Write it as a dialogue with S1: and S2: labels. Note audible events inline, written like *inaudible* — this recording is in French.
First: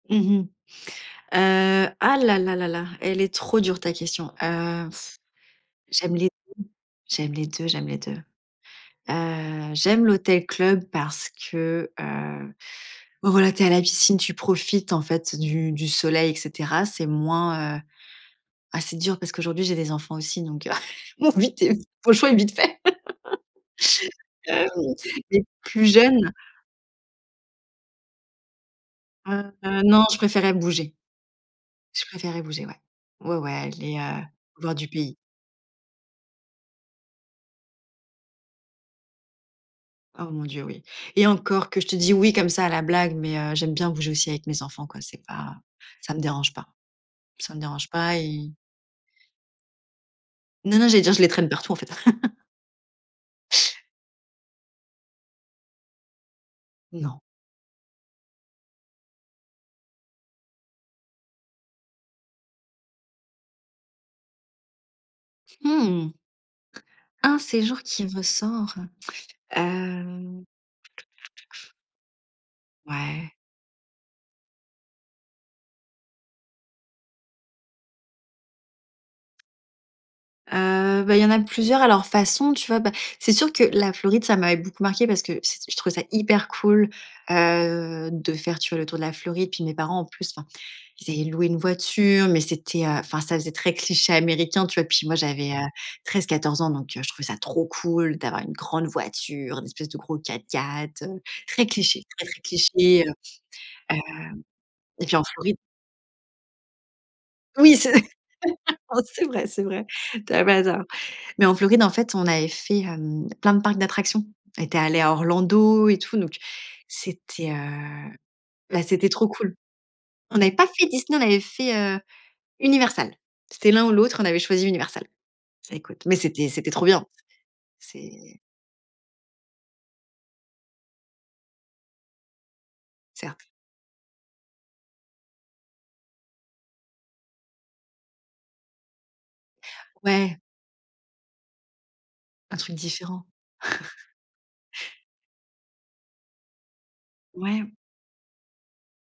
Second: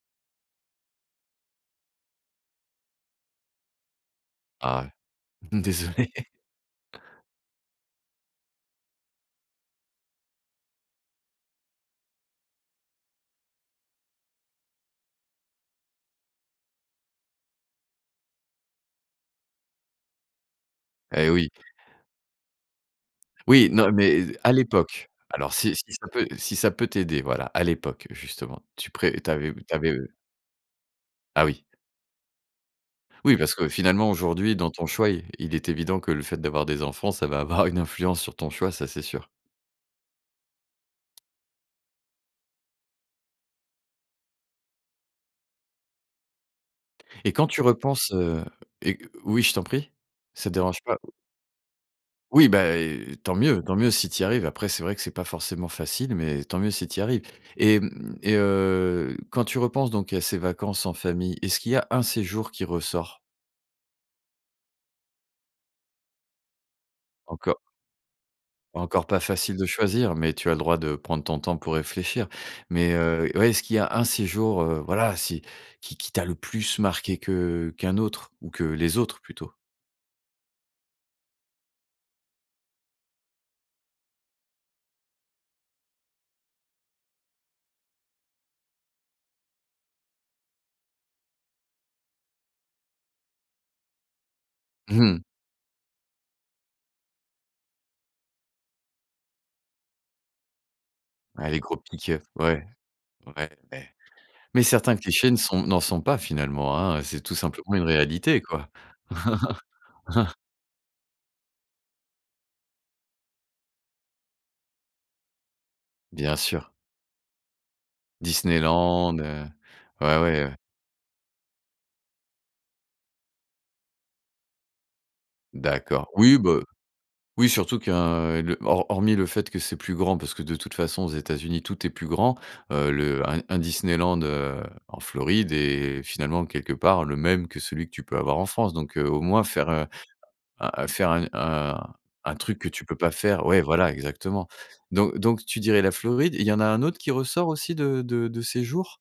S1: Mmh mh, heu, ah là là là là, elle est trop dure ta question,
S2: Ah
S1: heu, f
S2: ouais, désolé.
S1: j'aime les j'aime les 2, j'aime les 2, heu, j'aime l'hôtel-club parce que, heu, bah voilà, tu es à la piscine, tu profites en fait du du soleil et cetera. C'est moins, heu ah c'est dur parce qu'aujourd'hui, j'ai des enfants aussi, donc, heu, *chuckles*
S2: Et
S1: mon
S2: oui.
S1: vite est v mon choix est vite fait. *laughs*
S2: Oui, non, mais à
S1: Ah mmh,
S2: l'époque.
S1: mais
S2: Alors si
S1: plus
S2: si ça peut
S1: jeune
S2: si ça peut t'aider, voilà, à l'époque, justement, tu pré tu
S1: Heu
S2: avais tu
S1: heu,
S2: avais,
S1: non,
S2: heu
S1: je préférais bouger.
S2: Ah oui.
S1: Je préférais bouger, ouais. Ouais,
S2: Oui,
S1: ouais,
S2: parce que
S1: aller,
S2: finalement,
S1: heu,
S2: aujourd'hui, dans
S1: voir du
S2: ton choix,
S1: pays.
S2: il il est évident que le fait d'avoir des enfants, ça va avoir une influence sur ton choix, ça, c'est sûr.
S1: Oh mon Dieu, oui et encore que je te dis oui comme ça à la blague, mais, heu, j'aime bien bouger aussi avec mes enfants quoi, c'est pas ça me dérange pas,
S2: Et quand
S1: ça me
S2: tu
S1: dérange
S2: repenses,
S1: pas,
S2: heu
S1: ils
S2: et q oui, je t'en prie, ça te
S1: Non
S2: dérange
S1: non,
S2: pas
S1: j'allais dire, je les traîne partout en fait. *chuckles*
S2: Oui, bah et tant mieux, tant mieux si tu y arrives. Après, c'est vrai que c'est pas forcément facile mais tant mieux si tu y
S1: Non.
S2: arrives et mmh, et heu, quand tu repenses donc à ces vacances en famille, est-ce qu'il y a 1 séjour qui ressort?
S1: Mmh mh. Un
S2: Enco
S1: séjour qui ressort,
S2: Encore pas facile de choisir, mais
S1: hem,
S2: tu as le
S1: heu?
S2: droit de prendre ton temps pour réfléchir. Mais, heu
S1: Ouais.
S2: ouais est-ce qu'il y a un séjour, heu, voilà, si qui qui t'a le plus marqué que qu'un autre, ou que les autres plutôt?
S1: Heu, ben, il y en a plusieurs à leur façon, tu vois? Ben, c'est sûr que la Floride, ça m'avait beaucoup marqué parce cet je trouvais ça hyper cool, heu, de faire tu vois, le tour de la Floride. Puis mes parents, en plus enfin, ils avaient loué une voiture, mais c'était, heu enfin, ça faisait très cliché américain, tu vois? Puis moi,
S2: *chuckles*
S1: j'avais, heu, 13-14 ans, donc, heu, je trouvais ça trop cool d'avoir une grande voiture, une espèce de gros 4x4, heu,
S2: Ouais les
S1: très cliché,
S2: tropiques, heu,
S1: très, très
S2: ouais,
S1: cliché, heu
S2: ouais mais
S1: heu
S2: mais certains
S1: et puis en
S2: clichés ne
S1: Floride
S2: sont n'en sont pas finalement, hein. C'est tout simplement
S1: Oui,
S2: une
S1: c
S2: réalité quoi.
S1: *laughs* c'est vrai, c'est vrai, tu
S2: *chuckles*
S1: as pas tort. Mais en Floride, en fait, on avait fait, hem, plein de parcs d'attractions. On était allé à Orlando et tout,
S2: Bien
S1: donc
S2: sûr.
S1: c'était, heu, ben, c'était
S2: Disneyland,
S1: trop
S2: heu,
S1: cool.
S2: ouais
S1: On
S2: ouais,
S1: avait
S2: ouais.
S1: pas fait Disney, on avait fait, heu, Universal. C'était l'un ou l'autre. On avait choisi Universal. Ça écoute
S2: D'accord
S1: mais
S2: oui,
S1: c'était
S2: bah
S1: c'était trop bien
S2: oui surtout
S1: c'est
S2: qu'un le hor hormis le fait que c'est plus grand parce que de toute façon aux États-Unis tout est plus grand. Heu, le un
S1: Certes.
S2: un Disneyland, heu, en Floride est finalement quelque part le même que celui que tu peux avoir en France. Donc, heu, au moins faire, heu,
S1: Ouais.
S2: un un faire u un un
S1: Un
S2: truc que
S1: truc
S2: tu peux pas
S1: différent.
S2: faire ouais, voilà
S1: *chuckles*
S2: exactement. Donc donc tu dirais la Floride. Il y en a un autre qui ressort
S1: Ouais.
S2: aussi de de de séjours?